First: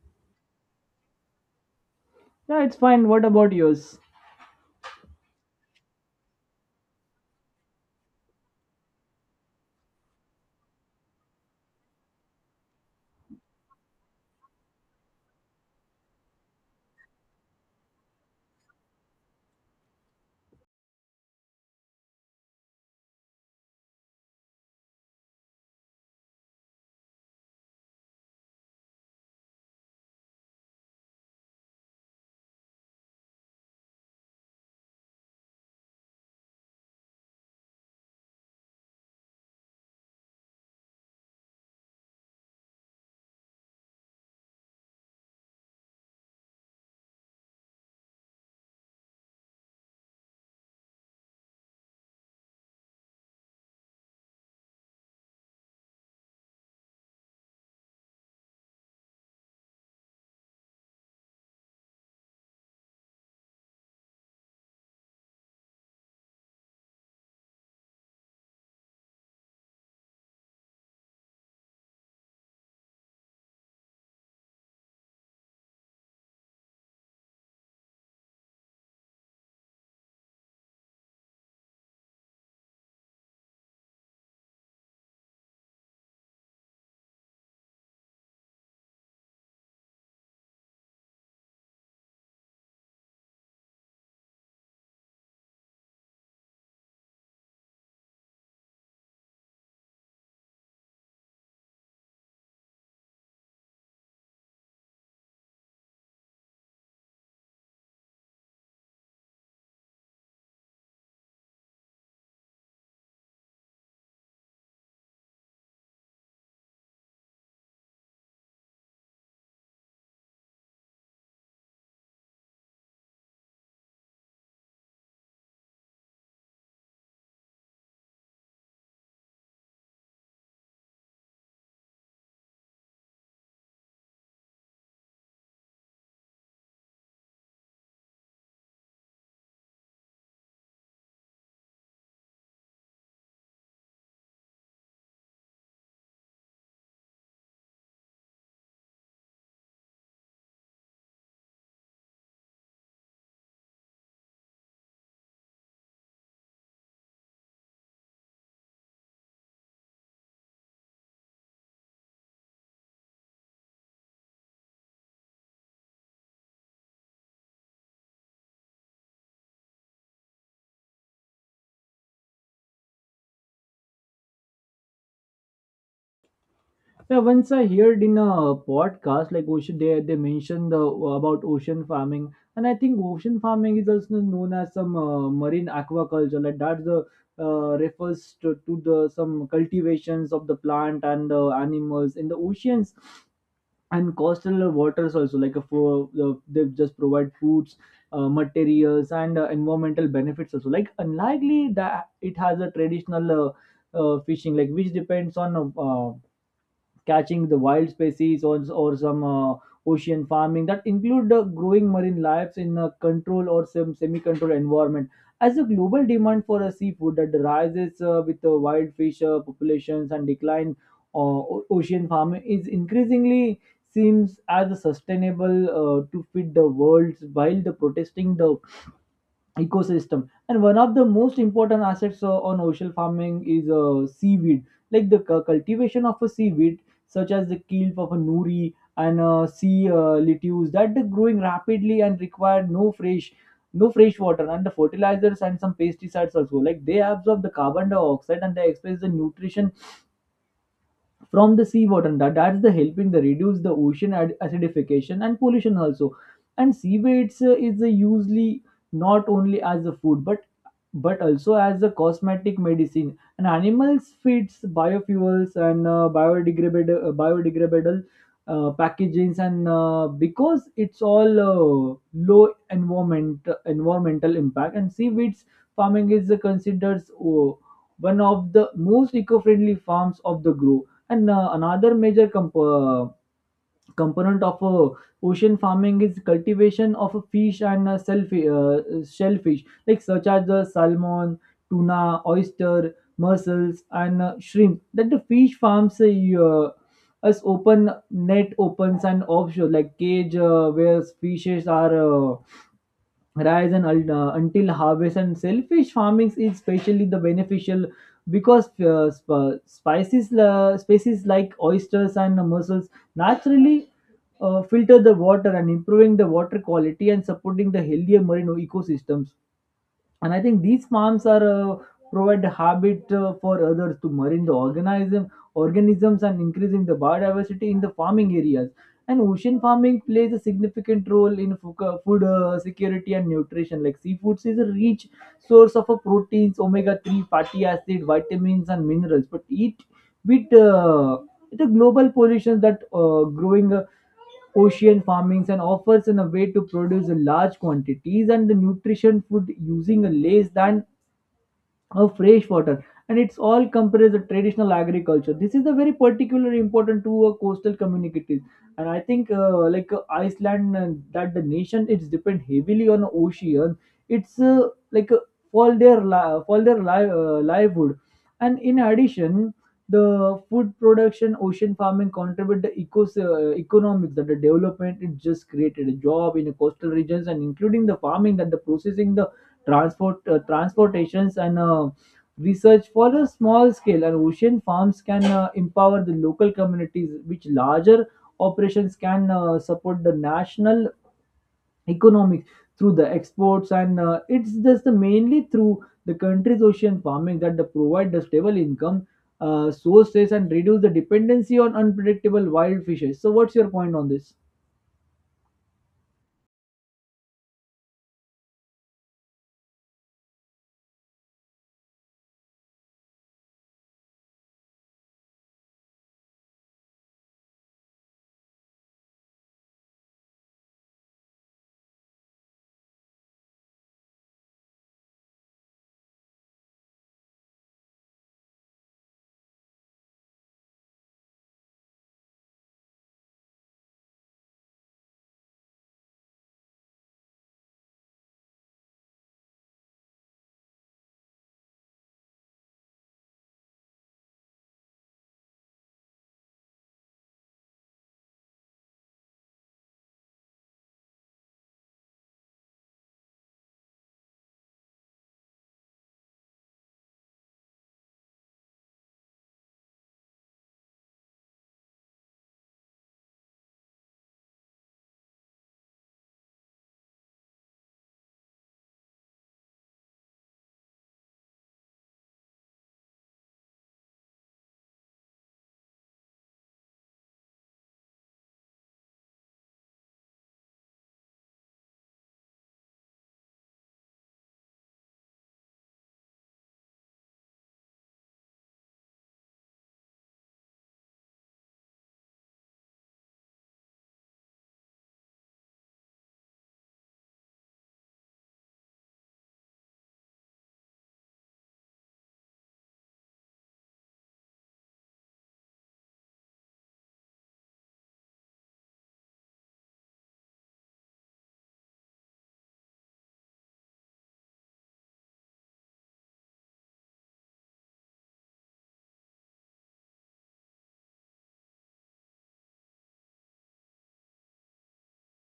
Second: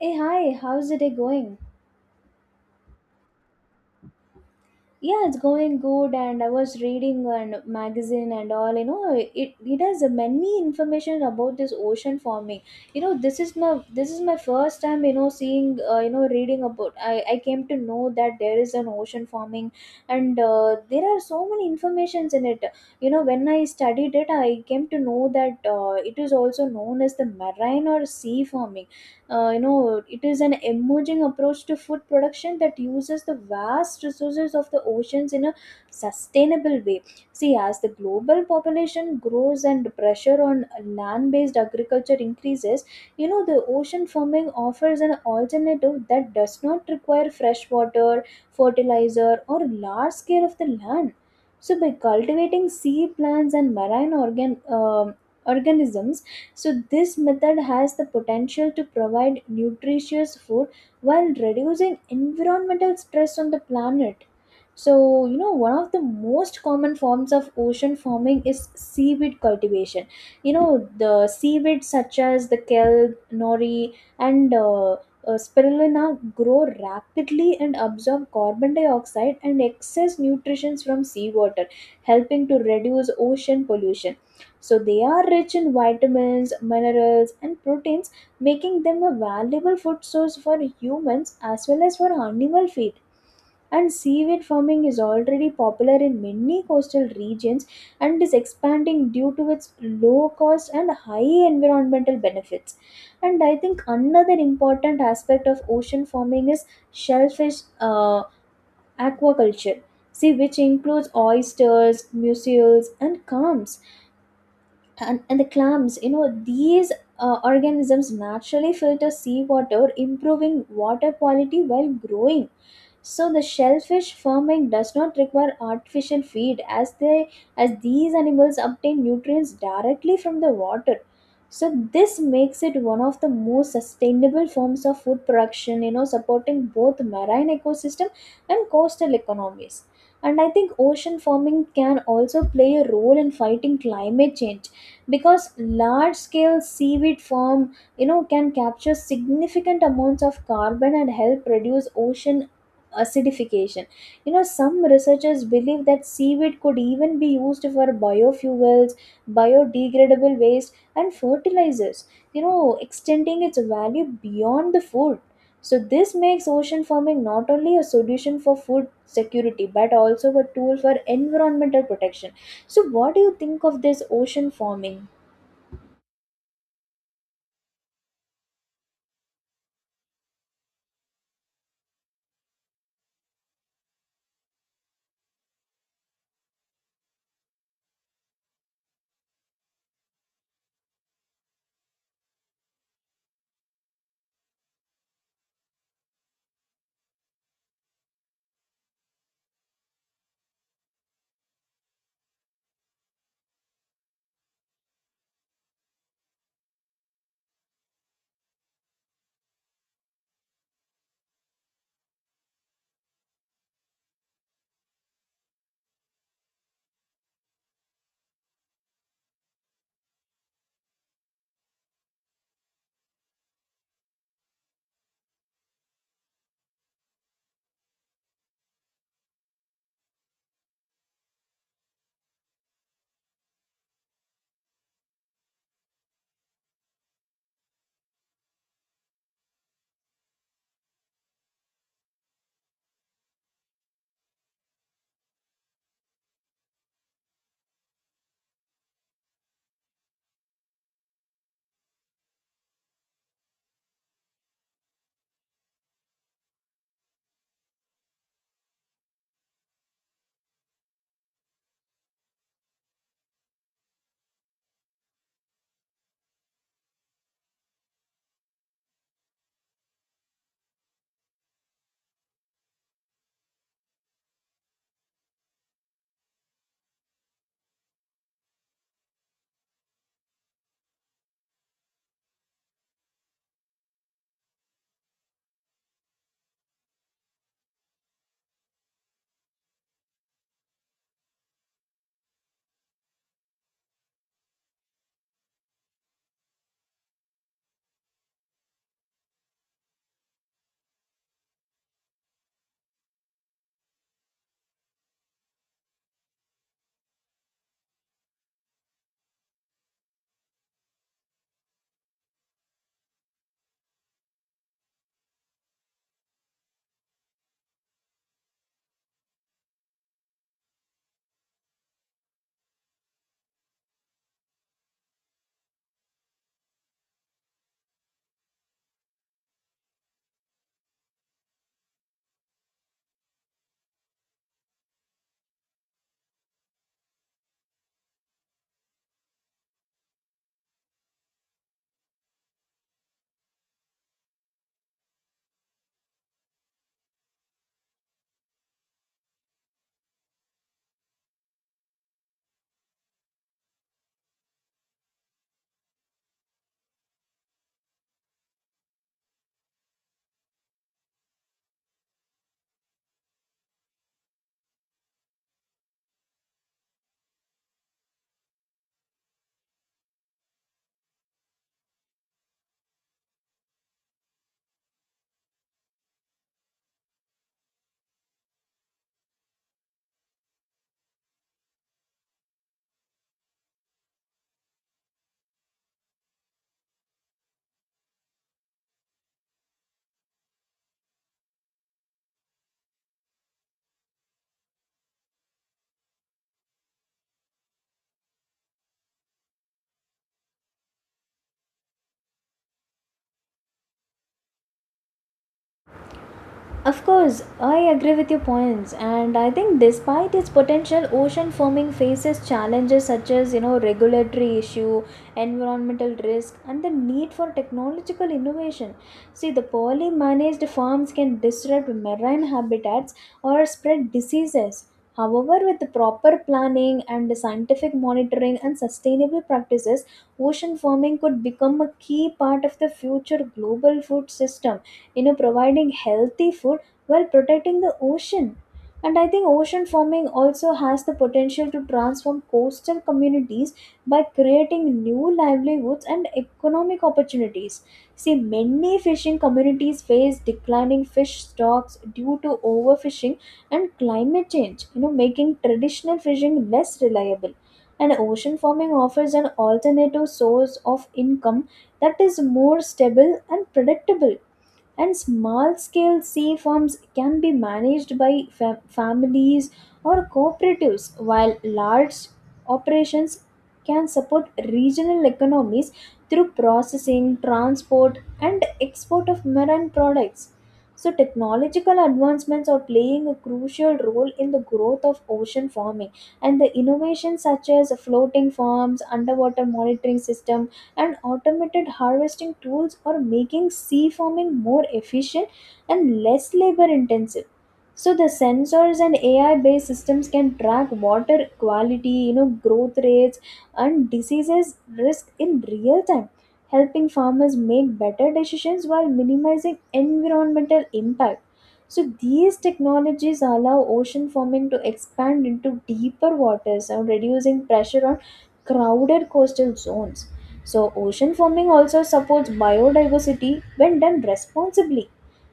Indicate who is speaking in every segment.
Speaker 1: Hey, hi, how's the day going?
Speaker 2: Yeah, it's fine. What about yours?
Speaker 1: Yeah, it's going good, and I was reading a magazine and all. It, it has many information about this ocean forming. You know, this is my this is my first time. Seeing reading about. I came to know that there is an ocean forming, and there are so many informations in it. You know, when I studied it, I came to know that it is also known as the marine or sea forming. It is an emerging approach to food production that uses the vast resources of the oceans in a sustainable way. See, as the global population grows and pressure on land based agriculture increases, the ocean farming offers an alternative that does not require fresh water, fertilizer, or large scale of the land. So by cultivating sea plants and marine organisms, so this method has the potential to provide nutritious food while reducing environmental stress on the planet. So, one of the most common forms of ocean farming is seaweed cultivation. You know, the seaweed such as the kelp, nori, and spirulina grow rapidly and absorb carbon dioxide and excess nutrients from seawater, helping to reduce ocean pollution. So they are rich in vitamins, minerals, and proteins, making them a valuable food source for humans as well as for animal feed. And seaweed farming is already popular in many coastal regions and is expanding due to its low cost and high environmental benefits. And I think another important aspect of ocean farming is shellfish uh, aquaculture. See, which includes oysters, mussels, and clams and the clams. These organisms naturally filter seawater, improving water quality while growing. So the shellfish farming does not require artificial feed, as they as these animals obtain nutrients directly from the water. So this makes it one of the most sustainable forms of food production, supporting both marine ecosystem and coastal economies. And I think ocean farming can also play a role in fighting climate change, because large scale seaweed farm, can capture significant amounts of carbon and help reduce ocean acidification. Some researchers believe that seaweed could even be used for biofuels, biodegradable waste, and fertilizers, extending its value beyond the food. So this makes ocean farming not only a solution for food security but also a tool for environmental protection. So, what do you think of this ocean forming?
Speaker 2: Yeah, once I heard in a podcast like ocean, they mentioned about ocean farming, and I think ocean farming is also known as some marine aquaculture. Like that's the refers to the some cultivations of the plant and the animals in the oceans. And coastal waters also like a for they just provide foods materials and environmental benefits also like unlikely that it has a traditional fishing like which depends on catching the wild species or some ocean farming that include growing marine lives in a control or some semi-controlled environment as the global demand for a seafood that rises with the wild fish populations and decline ocean farming is increasingly seems as a sustainable to feed the world while the protesting the ecosystem. And one of the most important assets on ocean farming is seaweed, like the cultivation of a seaweed such as the kelp of a nuri and sea lettuce that are growing rapidly and require no fresh water and the fertilizers and some pesticides also, like they absorb the carbon dioxide and they express the nutrition from the seawater, and that's the helping the reduce the ocean acidification and pollution also. And seaweeds is a usually not only as a food but also as a cosmetic, medicine and animals feeds, biofuels and biodegradable packagings, and because it's all low environmental impact. And seaweeds farming is considered one of the most eco-friendly farms of the globe. And another major component of ocean farming is cultivation of fish and shellfish, like such as the salmon, tuna, oyster, mussels, and shrimp. That the fish farms us open net opens and offshore, like cage where fishes are. Rise and until harvest. And selfish farming is especially the beneficial because sp- spices species like oysters and mussels naturally filter the water and improving the water quality and supporting the healthier marine ecosystems. And I think these farms are provide habit for others to marine the organisms and increasing the biodiversity in the farming areas. And ocean farming plays a significant role in food security and nutrition, like seafoods is a rich source of proteins, omega 3 fatty acid, vitamins and minerals, but eat with it's a global pollution that growing ocean farmings and offers in a way to produce large quantities and the nutrition food using less than of fresh water, and it's all compares the traditional agriculture. This is a very particular important to a coastal communities. And I think like Iceland, and that the nation it's depend heavily on ocean, it's like for their livelihood. And in addition, the food production ocean farming contribute the economics, that the development it just created a job in the coastal regions, and including the farming that the processing the transportations, and research for a small scale. And ocean farms can empower the local communities, which larger operations can support the national economics through the exports. And it's just the mainly through the country's ocean farming that they provide the stable income sources and reduce the dependency on unpredictable wild fishes. So what's your point on this?
Speaker 1: Of course, I agree with your points, and I think despite its potential, ocean farming faces challenges such as, regulatory issue, environmental risk, and the need for technological innovation. See, the poorly managed farms can disrupt marine habitats or spread diseases. However, with the proper planning and the scientific monitoring and sustainable practices, ocean farming could become a key part of the future global food system, providing healthy food while protecting the ocean. And I think ocean farming also has the potential to transform coastal communities by creating new livelihoods and economic opportunities. See, many fishing communities face declining fish stocks due to overfishing and climate change, making traditional fishing less reliable. And ocean farming offers an alternative source of income that is more stable and predictable. And small scale sea farms can be managed by families or cooperatives, while large operations can support regional economies through processing, transport, and export of marine products. So, technological advancements are playing a crucial role in the growth of ocean farming, and the innovations such as floating farms, underwater monitoring system, and automated harvesting tools are making sea farming more efficient and less labor intensive. So the sensors and AI based systems can track water quality, growth rates, and diseases risk in real time, helping farmers make better decisions while minimizing environmental impact. So these technologies allow ocean farming to expand into deeper waters and reducing pressure on crowded coastal zones. So, ocean farming also supports biodiversity when done responsibly.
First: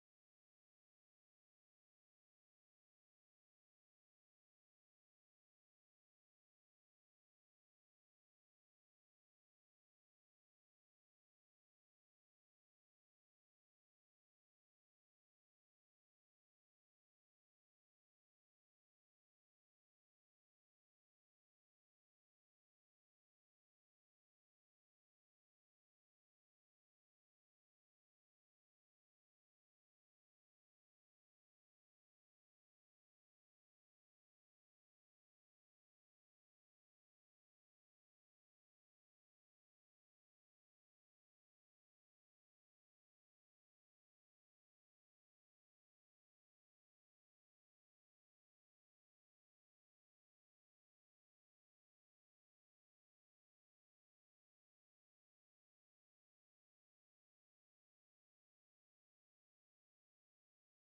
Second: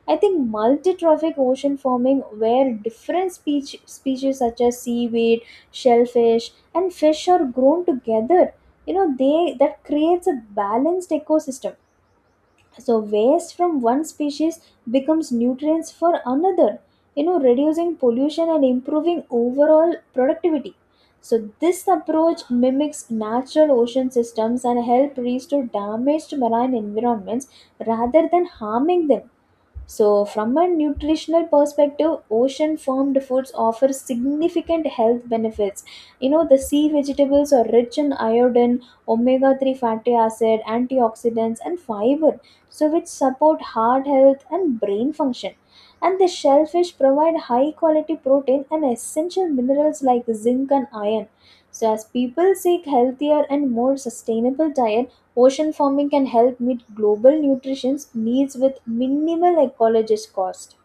Speaker 1: I think multi-trophic ocean farming, where different species such as seaweed, shellfish, and fish are grown together, they that creates a balanced ecosystem. So, waste from one species becomes nutrients for another, reducing pollution and improving overall productivity. So, this approach mimics natural ocean systems and help restore damaged marine environments rather than harming them. So, from a nutritional perspective, ocean farmed foods offer significant health benefits. You know, the sea vegetables are rich in iodine, omega 3 fatty acid, antioxidants, and fiber, so which support heart health and brain function. And the shellfish provide high quality protein and essential minerals like zinc and iron. So as people seek healthier and more sustainable diet, ocean farming can help meet global nutrition needs with minimal ecologist cost.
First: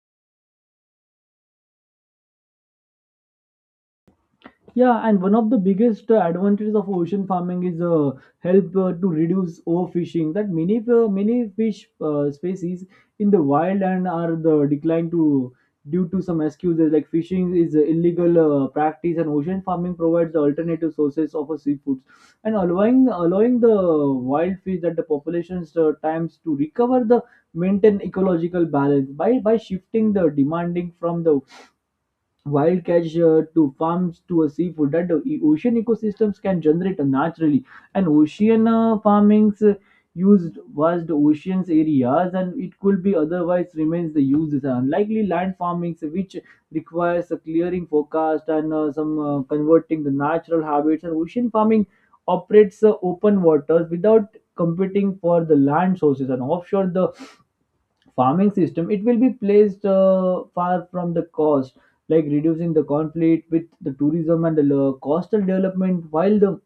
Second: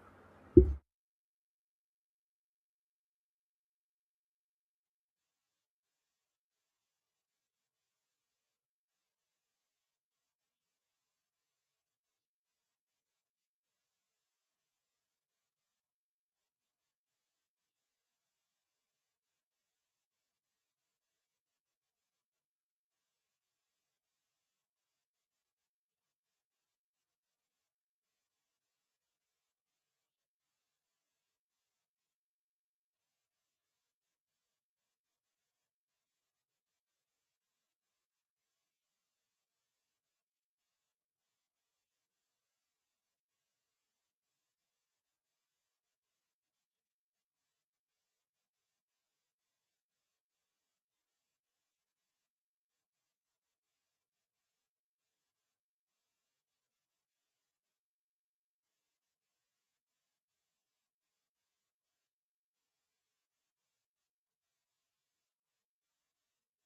Speaker 2: Yeah, and one of the biggest advantages of ocean farming is help to reduce overfishing. That many fish species in the wild and are the decline to due to some excuses, like fishing is a illegal practice, and ocean farming provides alternative sources of seafoods and allowing the wild fish that the population's times to recover the maintain ecological balance by shifting the demanding from the wild catch to farms to a seafood that the ocean ecosystems can generate naturally. And ocean farmings used vast oceans areas and it could be otherwise remains the uses, unlikely land farmings which requires a clearing forecast and some converting the natural habits. And ocean farming operates open waters without competing for the land sources, and offshore the farming system it will be placed far from the coast, like reducing the conflict with the tourism and the coastal development while the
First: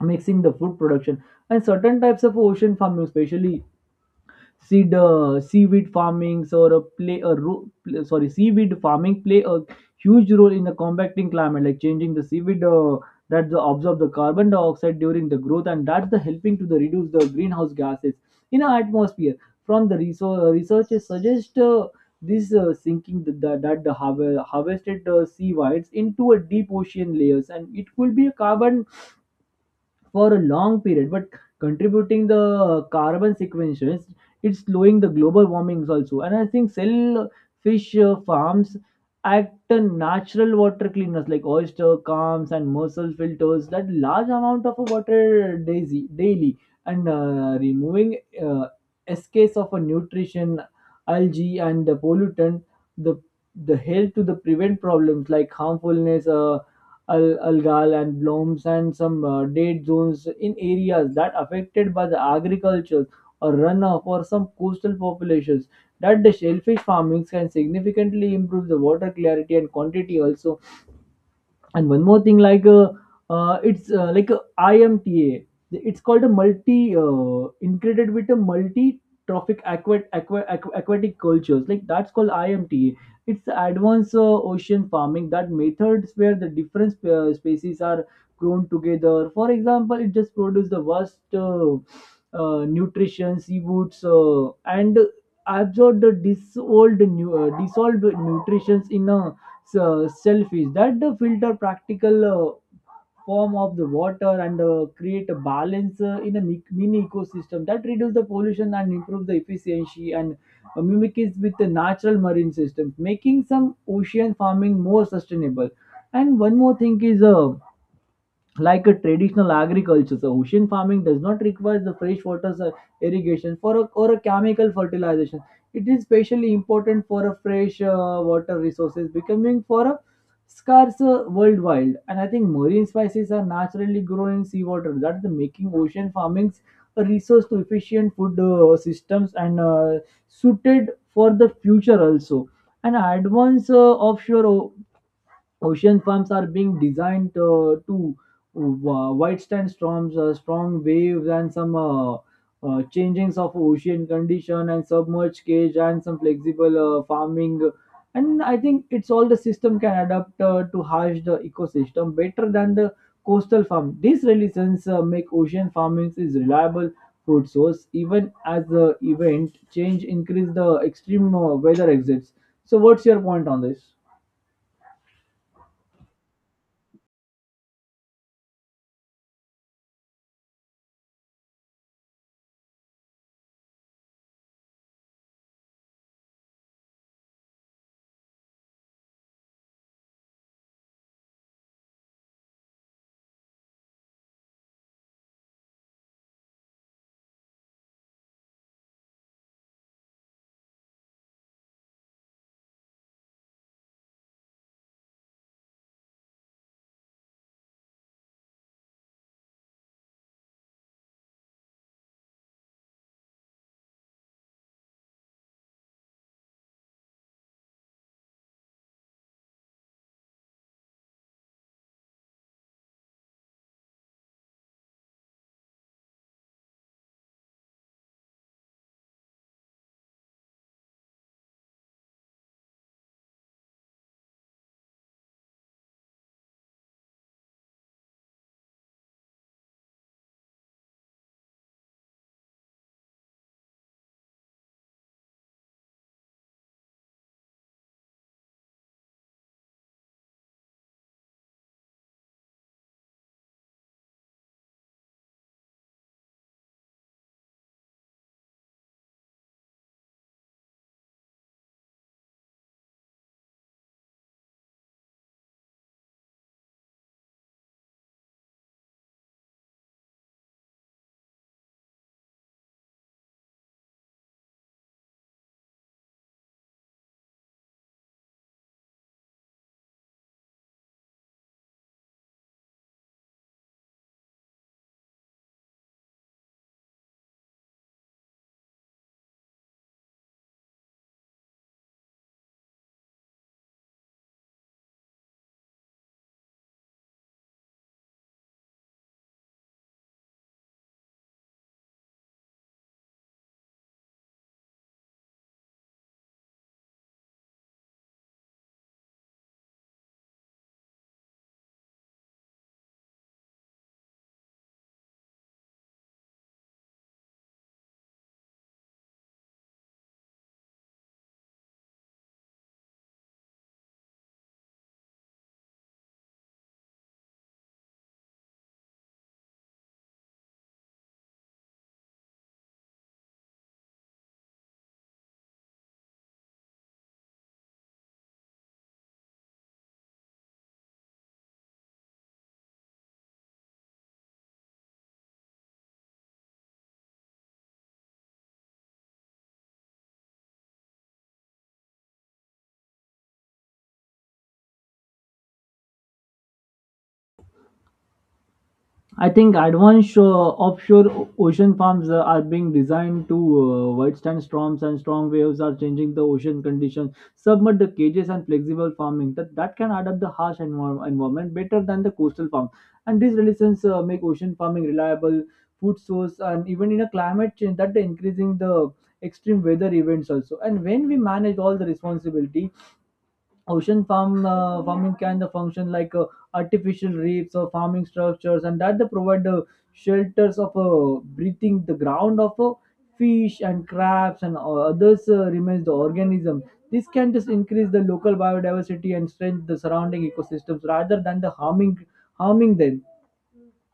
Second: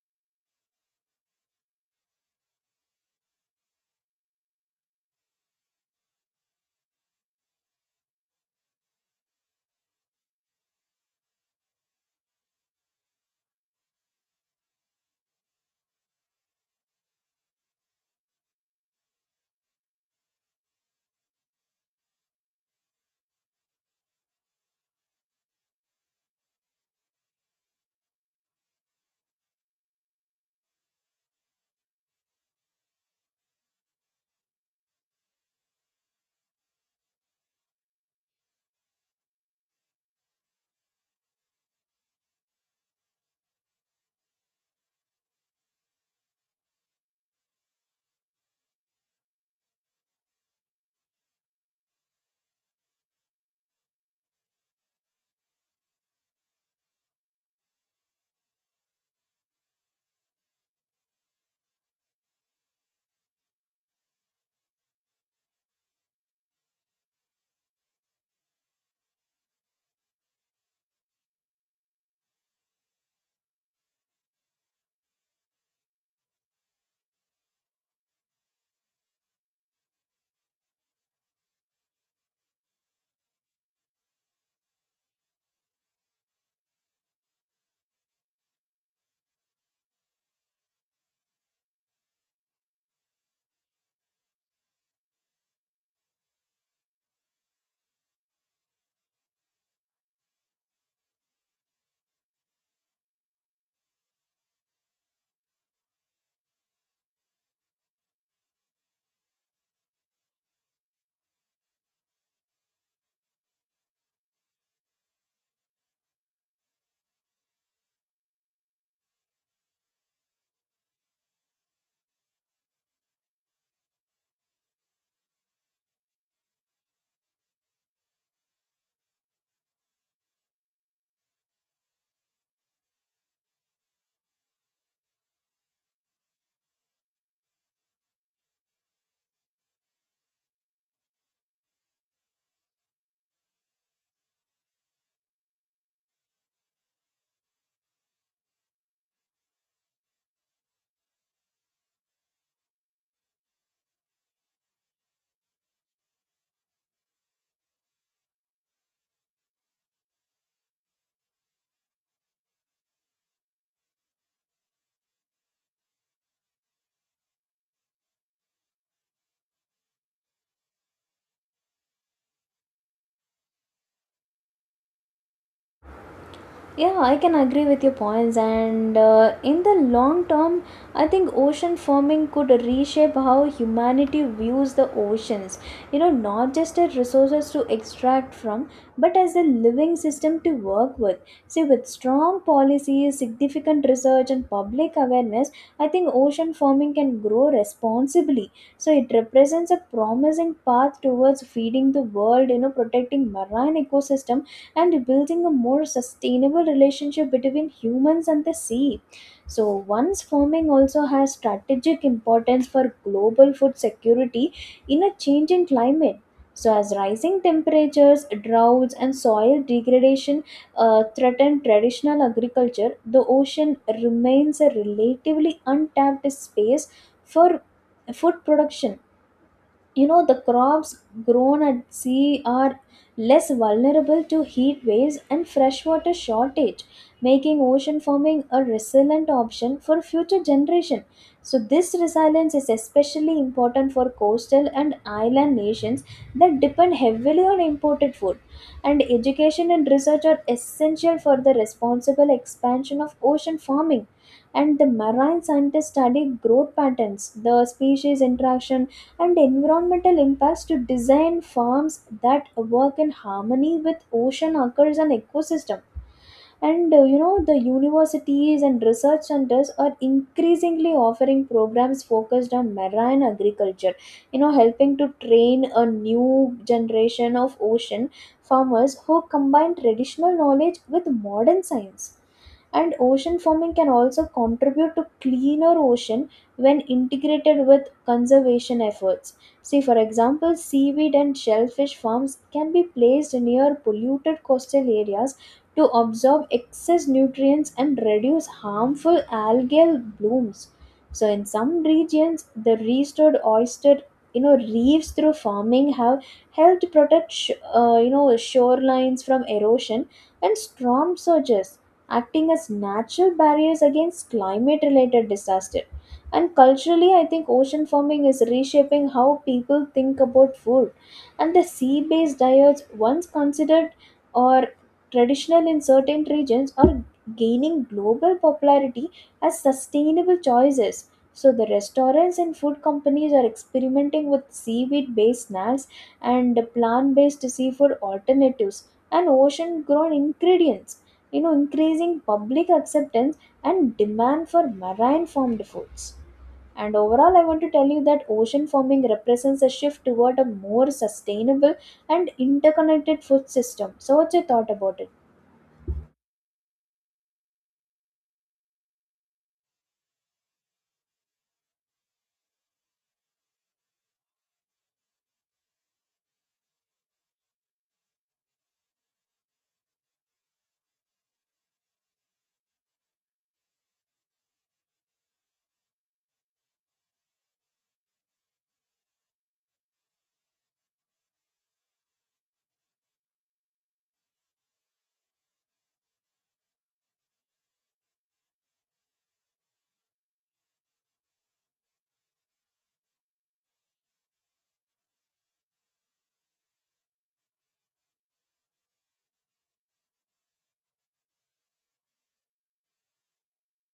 Speaker 2: mixing the food production. And certain types of ocean farming, especially seed seaweed farming or a play a ro- pl- sorry seaweed farming play a huge role in the combating climate, like changing the seaweed that absorb the carbon dioxide during the growth, and that's the helping to the reduce the greenhouse gases in our atmosphere. From the researchers suggest this sinking that the harvested sea whites into a deep ocean layers, and it could be a carbon for a long period but contributing the carbon sequestration, it's slowing the global warmings also. And I think cell fish farms act a natural water cleaners, like oyster calms and mussel filters that large amount of water daisy daily, and removing uh, escapes of a nutrition algae and the pollutant, the the help to the prevent problems like harmfulness algal and blooms and some dead zones in areas that affected by the agriculture or runoff or some coastal populations, that the shellfish farming can significantly improve the water clarity and quantity also. And one more thing, like it's like a IMTA, it's called a multi integrated with a multi trophic aquatic cultures, like that's called IMTA. It's advanced ocean farming that methods where the species are grown together. For example, it just produce the vast nutrition seafoods and absorb the dissolved nutritions in a so selfish that the filter practical form of the water, and create a balance in a mini ecosystem that reduce the pollution and improve the efficiency, and mimics with the natural marine systems making some ocean farming more sustainable. And one more thing is like a traditional agriculture. So ocean farming does not require the fresh water irrigation for a, or a chemical fertilization. It is especially important for a fresh water resources becoming for a scarce worldwide. And I think marine spices are naturally grown in seawater, that's the making ocean farming a resource to efficient food systems, and suited for the future also. And advanced offshore ocean farms are being designed to withstand storms, strong waves, and some changings of ocean condition, and submerged cage and some flexible farming. And I think it's all the system can adapt to harsh the ecosystem better than the coastal farm. These relations make ocean farming is reliable food source even as the event change increase the extreme weather exits. So what's your point on this?
Speaker 1: Yeah, I can agree with your points, and in the long term, I think ocean farming could reshape how humanity views the oceans. Not just as resources to extract from, but as a living system to work with. See, with strong policies, significant research, and public awareness, I think ocean farming can grow responsibly. So, it represents a promising path towards feeding the world, protecting marine ecosystem and building a more sustainable relationship between humans and the sea. So, once farming also has strategic importance for global food security in a changing climate. So, as rising temperatures, droughts, and soil degradation threaten traditional agriculture, the ocean remains a relatively untapped space for food production. The crops grown at sea are less vulnerable to heat waves and freshwater shortage, making ocean farming a resilient option for future generations. So this resilience is especially important for coastal and island nations that depend heavily on imported food. And education and research are essential for the responsible expansion of ocean farming. And the marine scientists study growth patterns, the species interaction, and environmental impacts to design farms that work in harmony with ocean occurs and ecosystem. And the universities and research centers are increasingly offering programs focused on marine agriculture, helping to train a new generation of ocean farmers who combine traditional knowledge with modern science. And ocean farming can also contribute to cleaner ocean when integrated with conservation efforts. See, for example, seaweed and shellfish farms can be placed near polluted coastal areas to absorb excess nutrients and reduce harmful algal blooms. So, in some regions, the restored oyster reefs through farming have helped protect shorelines from erosion and storm surges, acting as natural barriers against climate related disaster. And culturally, I think ocean farming is reshaping how people think about food. And the sea based diets, once considered or traditional in certain regions, are gaining global popularity as sustainable choices. So, the restaurants and food companies are experimenting with seaweed based snacks and plant based seafood alternatives and ocean grown ingredients, increasing public acceptance and demand for marine farmed foods. And overall, I want to tell you that ocean farming represents a shift toward a more sustainable and interconnected food system. So, what's your thought about it?
Speaker 2: I think advanced offshore ocean farms are being designed to withstand storms and strong waves are changing the ocean conditions. Submit the cages and flexible farming that can adapt the harsh environment better than the coastal farm. And these relations make ocean farming reliable food source and even in a climate change that increasing the extreme weather events also. And when we manage all the responsibility, ocean farming can function like artificial reefs or farming structures, and that they provide shelters of breathing the ground of fish and crabs and others remains the organism. This can just increase the local biodiversity and strengthen the surrounding ecosystems rather than the harming them.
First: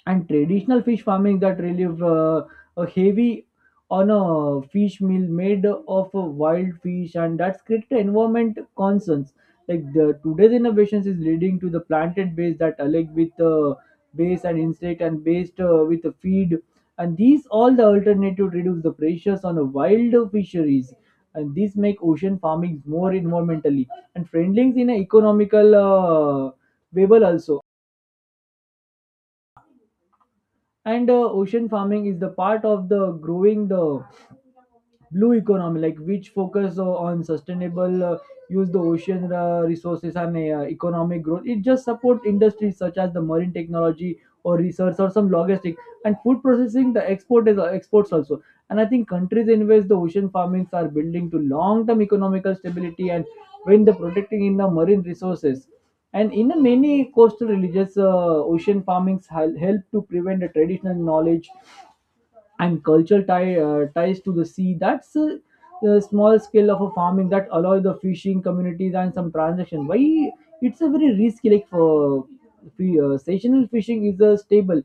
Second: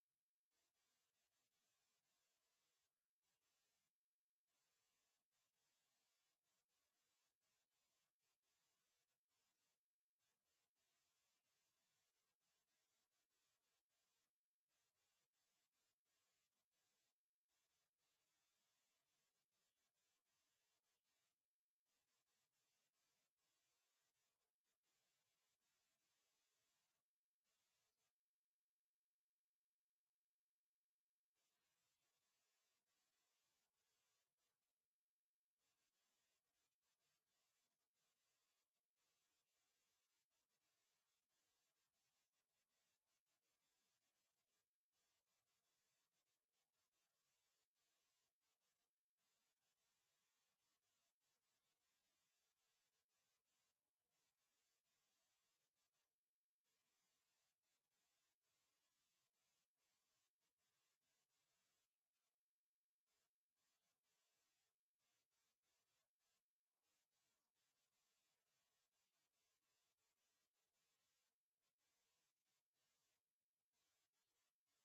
Speaker 2: And traditional fish farming that relieve a heavy on a fish meal made of a wild fish, and that's created environment concerns like the today's innovations is leading to the planted base that alike with base and insect and based with the feed. And these all the alternative reduce the pressures on the wild fisheries, and these make ocean farming more environmentally and friendly in an economical viable also. And ocean farming is the part of the growing the blue economy, like which focus on sustainable use the ocean resources and economic growth. It just support industries such as the marine technology or research or some logistics and food processing, the export is exports also. And I think countries in which the ocean farmings are building to long term economical stability and when the protecting in the marine resources. And in the many coastal religious ocean farmings help to prevent the traditional knowledge and cultural ties to the sea. That's a, the small scale of a farming that allow the fishing communities and some transaction. Why it's a very risky like for seasonal fishing is a stable,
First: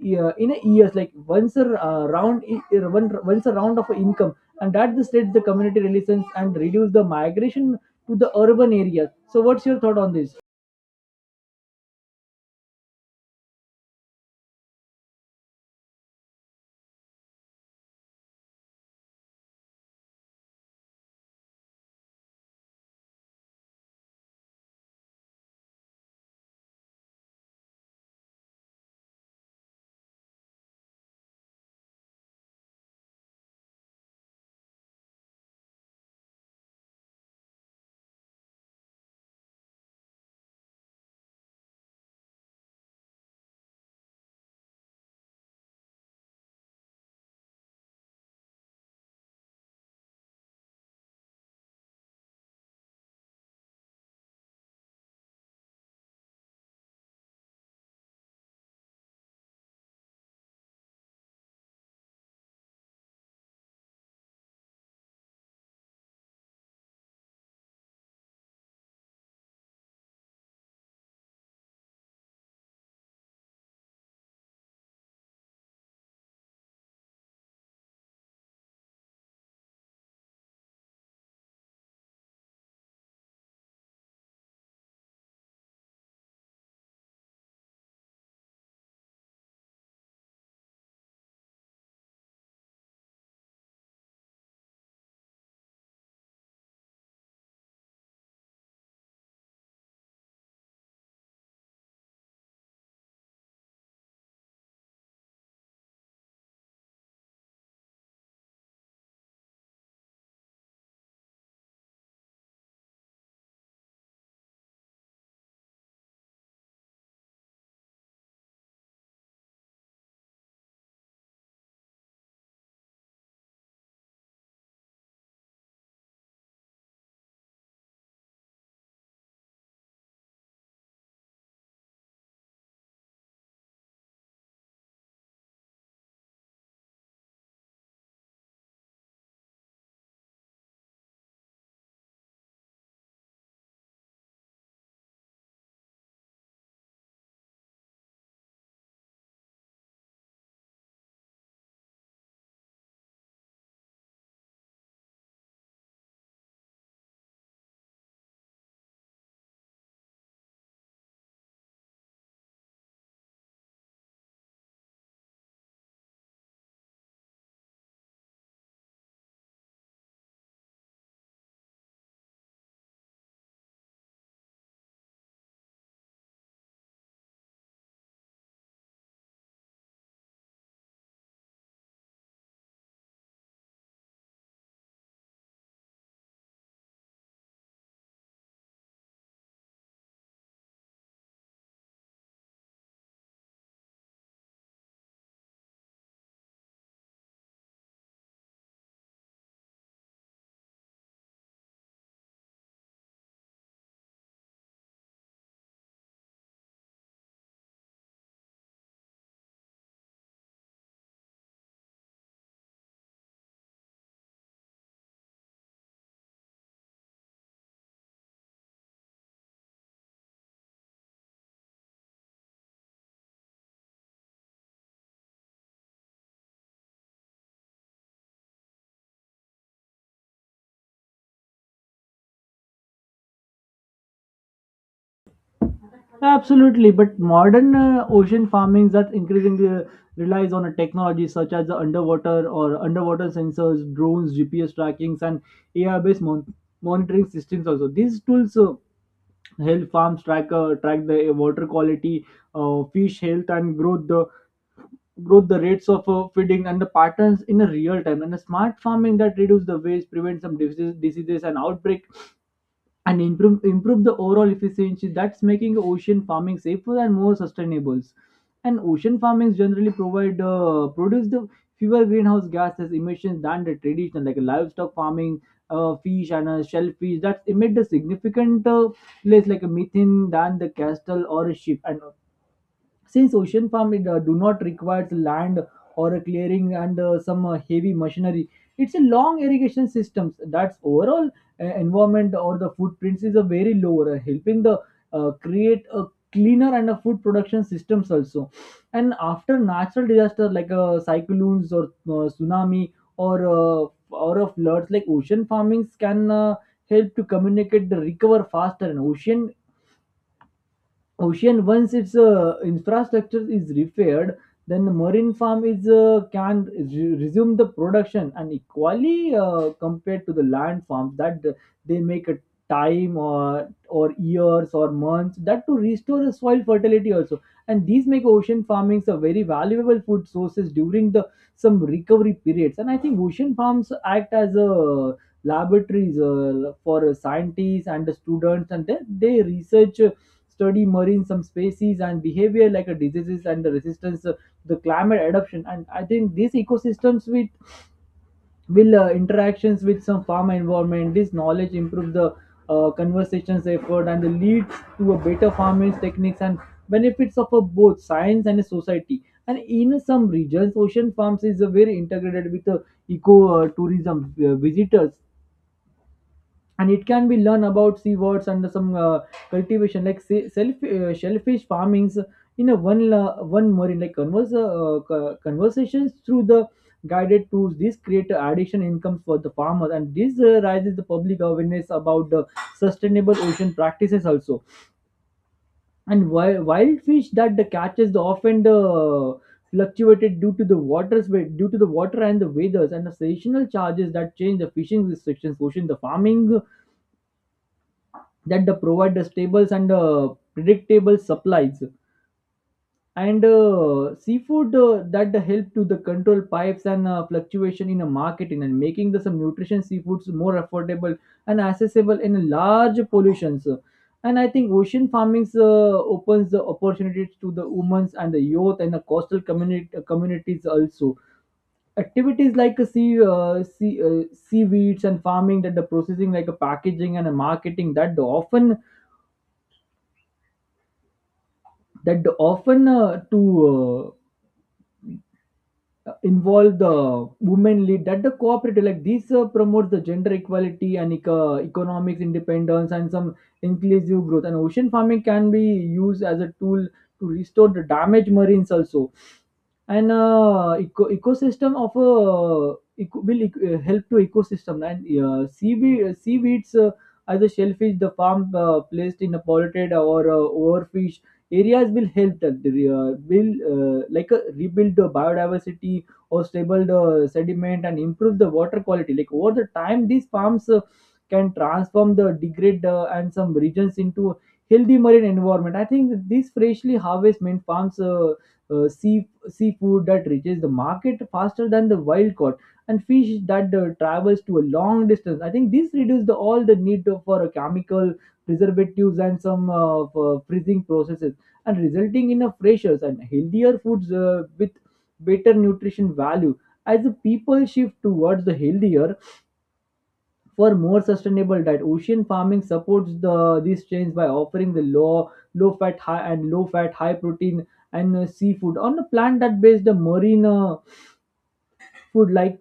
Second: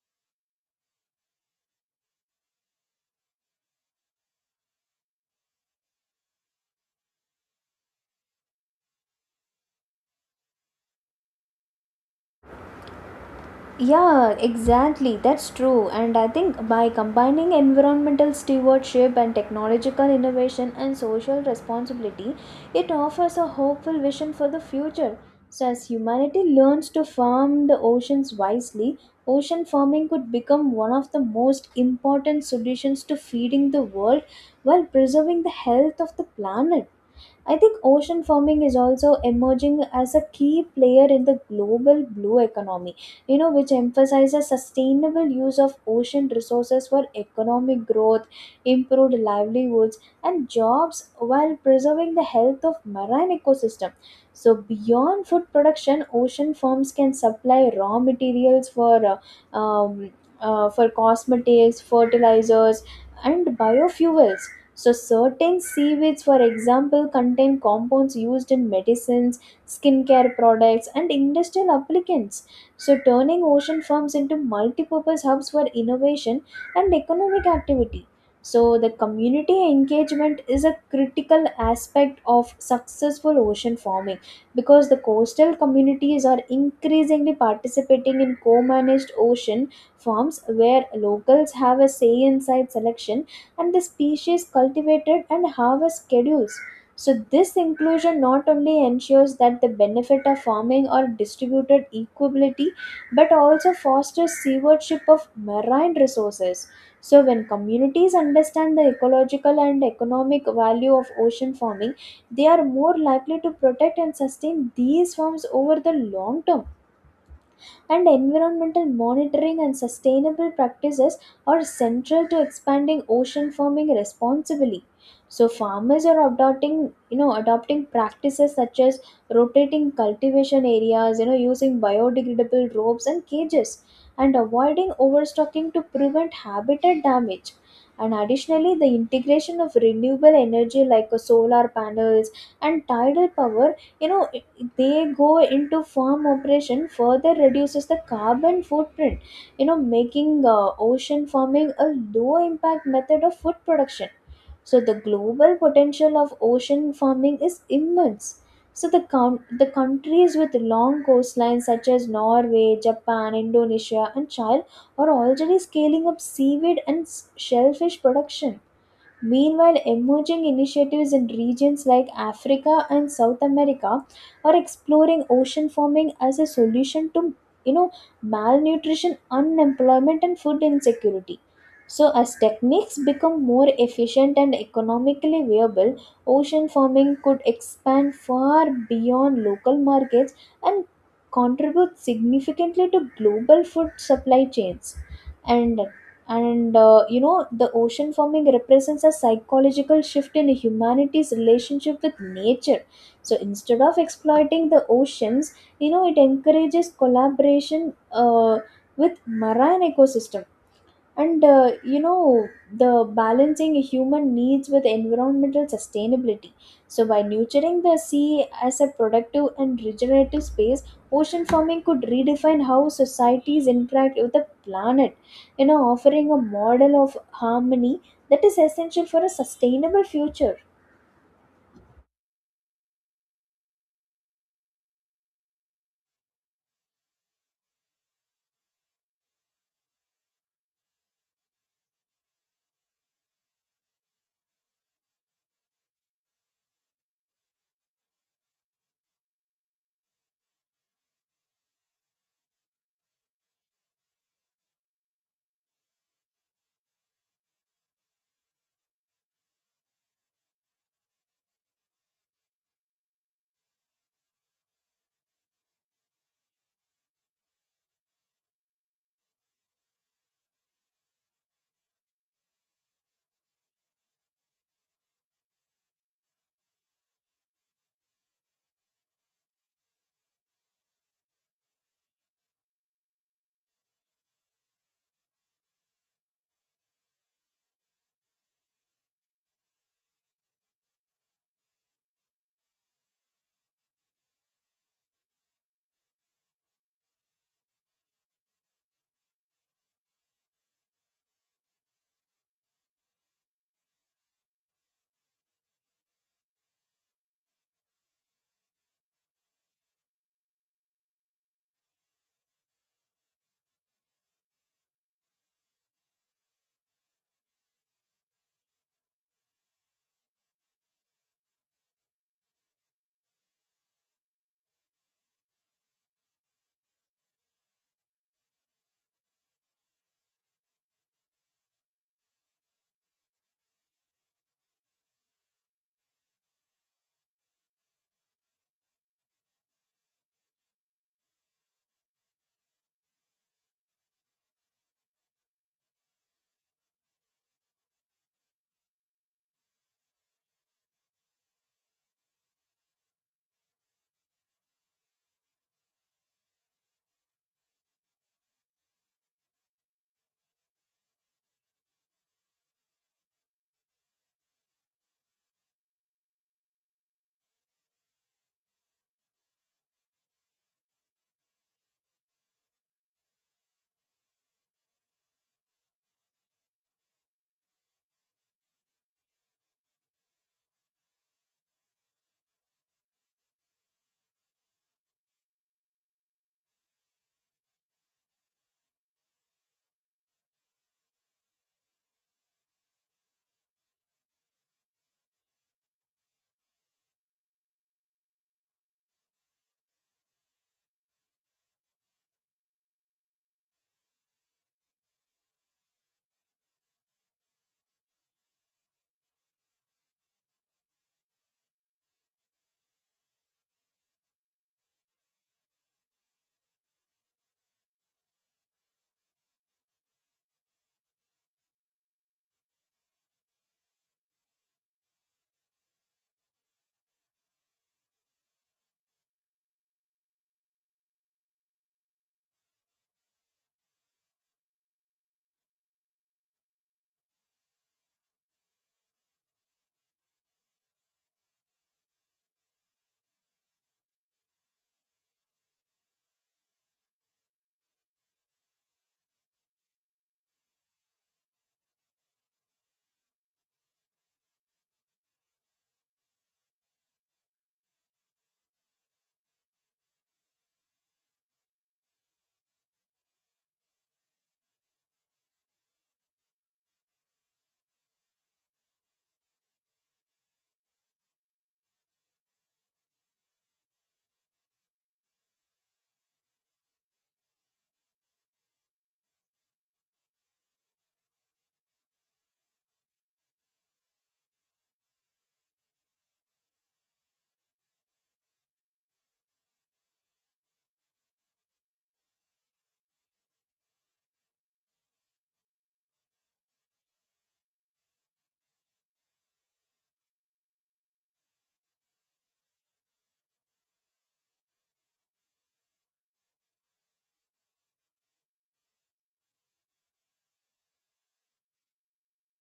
Speaker 2: yeah, in a years like once a round once a round of income, and that the state the community relations and reduce the migration to the urban areas. So what's your thought on this?
Speaker 1: Yeah, exactly. That's true. And I think by combining environmental stewardship and technological innovation and social responsibility, it offers a hopeful vision for the future. So, as humanity learns to farm the oceans wisely, ocean farming could become one of the most important solutions to feeding the world while preserving the health of the planet. I think ocean farming is also emerging as a key player in the global blue economy, which emphasizes sustainable use of ocean resources for economic growth, improved livelihoods, and jobs while preserving the health of marine ecosystem. So, beyond food production, ocean farms can supply raw materials uh, um, for cosmetics, fertilizers, and biofuels. So, certain seaweeds, for example, contain compounds used in medicines, skincare products, and industrial applicants. So, turning ocean farms into multipurpose hubs for innovation and economic activity. So, the community engagement is a critical aspect of successful ocean farming, because the coastal communities are increasingly participating in co managed ocean farms where locals have a say in site selection and the species cultivated and harvest schedules. So, this inclusion not only ensures that the benefit of farming are distributed equitably, but also fosters stewardship of marine resources. So, when communities understand the ecological and economic value of ocean farming, they are more likely to protect and sustain these farms over the long term. And environmental monitoring and sustainable practices are central to expanding ocean farming responsibly. So farmers are adopting practices such as rotating cultivation areas, using biodegradable ropes and cages, and avoiding overstocking to prevent habitat damage. And additionally, the integration of renewable energy like solar panels and tidal power, they go into farm operation further reduces the carbon footprint, making ocean farming a low impact method of food production. So the global potential of ocean farming is immense. So the the countries with long coastlines such as Norway, Japan, Indonesia, and Chile are already scaling up seaweed and shellfish production. Meanwhile, emerging initiatives in regions like Africa and South America are exploring ocean farming as a solution to, you know malnutrition, unemployment, and food insecurity. So, as techniques become more efficient and economically viable, ocean farming could expand far beyond local markets and contribute significantly to global food supply chains. And and the ocean farming represents a psychological shift in humanity's relationship with nature. So instead of exploiting the oceans, it encourages collaboration with marine ecosystem and, the balancing human needs with environmental sustainability. So, by nurturing the sea as a productive and regenerative space, ocean farming could redefine how societies interact with the planet, offering a model of harmony that is essential for a sustainable future.
Speaker 2: Absolutely, but modern ocean farming that increasingly relies on a technology such as the underwater or underwater sensors, drones, GPS trackings, and AI-based monitoring systems. Also, these tools help farms track the water quality, fish health, and growth. The the rates of feeding, and the patterns in a real time. And a smart farming that reduces the waste, prevents some diseases and outbreak, and improve the overall efficiency. That's making ocean farming safer and more sustainable. And ocean farming generally provide produce the fewer greenhouse gases emissions than the traditional like livestock farming. Uh, fish and shellfish that emit a significant less like a methane than the castle or a ship. And since ocean farm do not requires land or a clearing and some heavy machinery, it's a long irrigation systems. That's overall environment or the footprints is a very lower, helping the create a cleaner and a food production systems also. And after natural disaster like cyclones or tsunami or a floods, like ocean farmings can help to communicate the recover faster. And ocean once its infrastructure is repaired, then the marine farm is can resume the production, and equally compared to the land farms that they make a time or years or months that to restore the soil fertility also. And these make ocean farmings a very valuable food sources during the some recovery periods. And I think ocean farms act as a laboratories for scientists and the students, and they research study marine some species and behavior like a diseases and the resistance the climate adaptation. And I think these ecosystems with will interactions with some farm environment, this knowledge improve the conversations effort and leads to a better farming techniques and benefits of both science and society. And in some regions ocean farms is very integrated with eco tourism. Uh, visitors and it can be learn about seawards and some cultivation like self shellfish farmings in a one marine like conversations through the guided tours. These create additional incomes for the farmers, and this raises the public awareness about the sustainable ocean practices also. And wild fish that the catches the often the fluctuated due to the waters due to the water and the weathers and the seasonal charges that change the fishing restrictions, ocean the farming that the provide the stable and predictable supplies and seafood that the help to the control pipes and fluctuation in the marketing, and making the some nutrition seafoods more affordable and accessible in large pollutions. And I think ocean farming opens the opportunities to the women and the youth and the coastal communities also. Activities like a seaweeds and farming that the processing like a packaging and a marketing that the often that often to involve the women lead that the cooperative, like this promotes the gender equality and economics independence and some inclusive growth. And ocean farming can be used as a tool to restore the damaged marines also. And ecosystem of a help to ecosystem and seaweeds as a shellfish, the farm placed in a polluted or overfished areas will help that the, will like rebuild the biodiversity or stable the sediment and improve the water quality, like over the time these farms can transform the degrade and some regions into healthy marine environment. I think that these freshly harvested mint farms seafood that reaches the market faster than the wild caught and fish that travels to a long distance. I think this reduces the, all the need for a chemical preservatives and some for freezing processes, and resulting in a fresher and healthier foods with better nutrition value. As the people shift towards the healthier for more sustainable diet, ocean farming supports the this change by offering the low fat high protein and seafood on a plant that based the marine food like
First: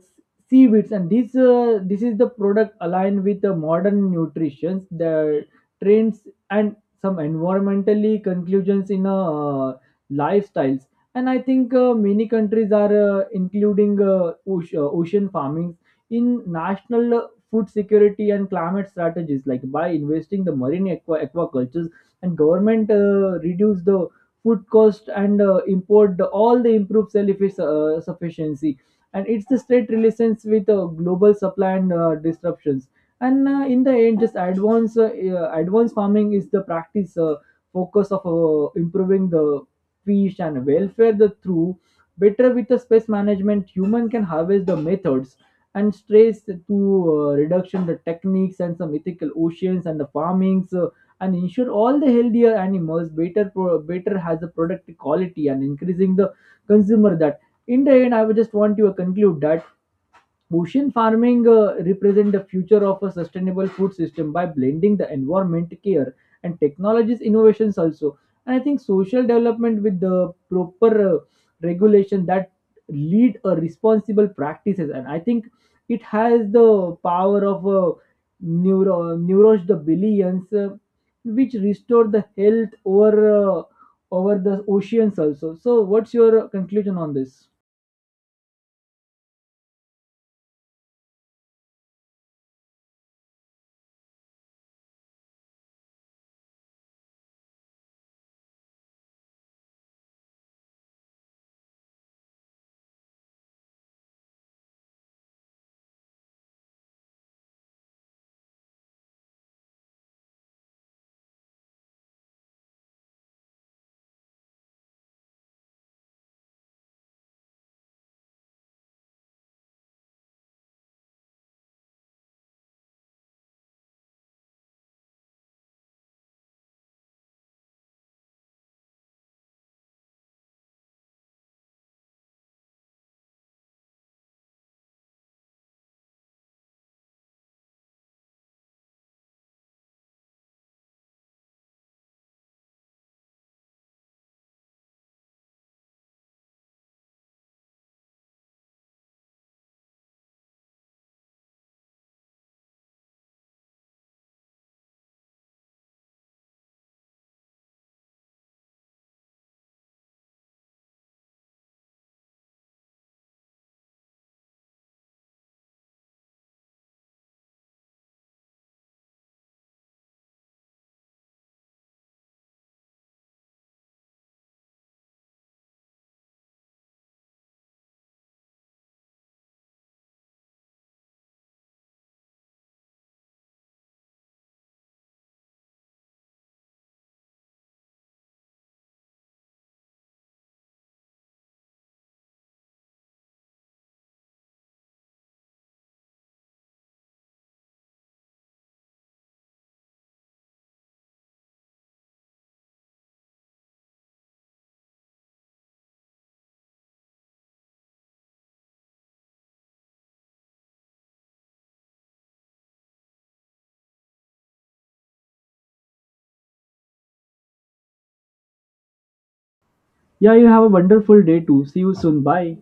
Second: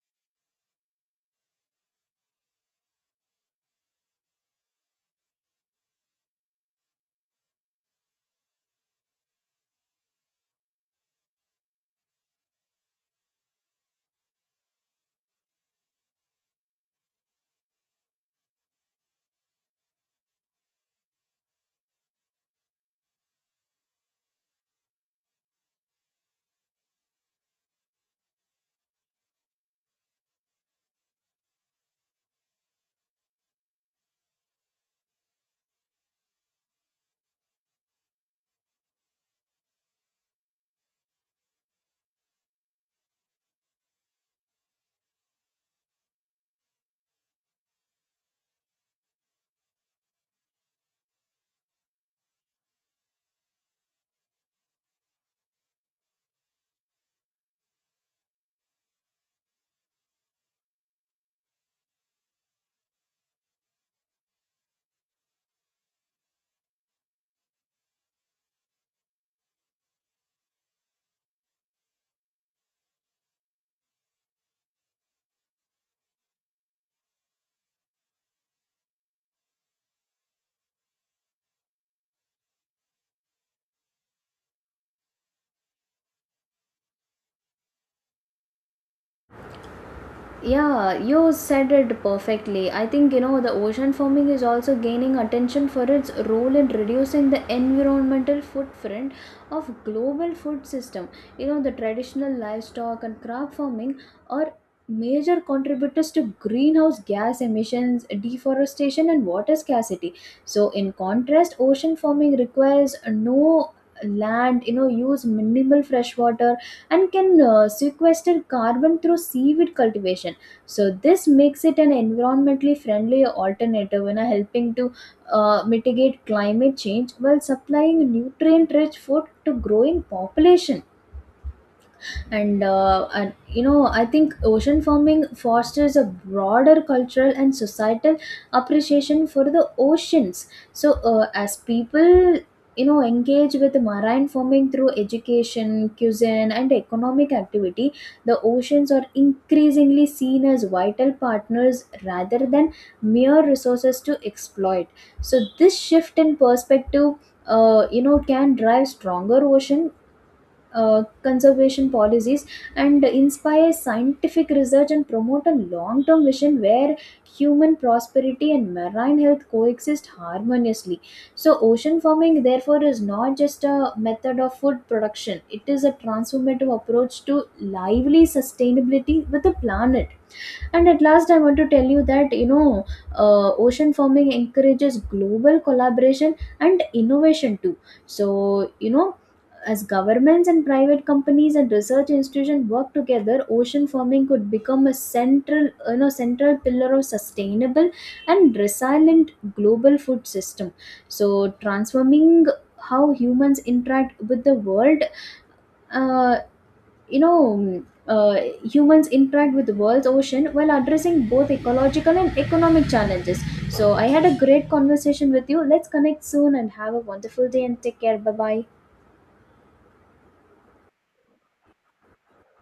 Speaker 2: seaweeds, and this is the product aligned with the modern nutrition the trends and some environmentally conclusions in lifestyles. And I think many countries are including ocean farming in national food security and climate strategies, like by investing the marine aquacultures, and government reduce the food cost and import the, all the improved self sufficiency, and it's the straight relations with global supply and disruptions. And in the end, just advanced farming is the practice focus of improving the fish and welfare the through better with the space management, human can harvest the methods and stress to reduction the techniques and some ethical oceans and the farmings and ensure all the healthier animals better better has a product quality and increasing the consumer that in the end, I would just want to conclude that ocean farming represent the future of a sustainable food system by blending the environment care and technologies innovations also. And I think social development with the proper regulation that lead a responsible practices. And I think it has the power of neuros the billions, which restore the health over over the oceans also. So, what's your conclusion on this?
Speaker 1: Yeah, you said it perfectly. I think the ocean farming is also gaining attention for its role in reducing the environmental footprint of global food system. The traditional livestock and crop farming are major contributors to greenhouse gas emissions, deforestation, and water scarcity. So in contrast, ocean farming requires no land, use minimal fresh water and can sequester carbon through seaweed cultivation. So this makes it an environmentally friendly alternative and helping to mitigate climate change while supplying nutrient rich food to growing population. And, I think ocean farming fosters a broader cultural and societal appreciation for the oceans. So as people, engage with marine farming through education, cuisine, and economic activity, the oceans are increasingly seen as vital partners rather than mere resources to exploit. So this shift in perspective, can drive stronger ocean conservation policies and inspire scientific research and promote a long term vision where human prosperity and marine health coexist harmoniously. So, ocean farming, therefore, is not just a method of food production, it is a transformative approach to lively sustainability with the planet. And at last, I want to tell you that, ocean farming encourages global collaboration and innovation too. So, as governments and private companies and research institutions work together, ocean farming could become a central pillar of sustainable and resilient global food system. So transforming how humans interact with the world, uh, you know um, uh, humans interact with the world's ocean while addressing both ecological and economic challenges. So I had a great conversation with you. Let's connect soon and have a wonderful day and take care. Bye bye.
Speaker 2: Yeah, you have a wonderful day too. See you soon. Bye.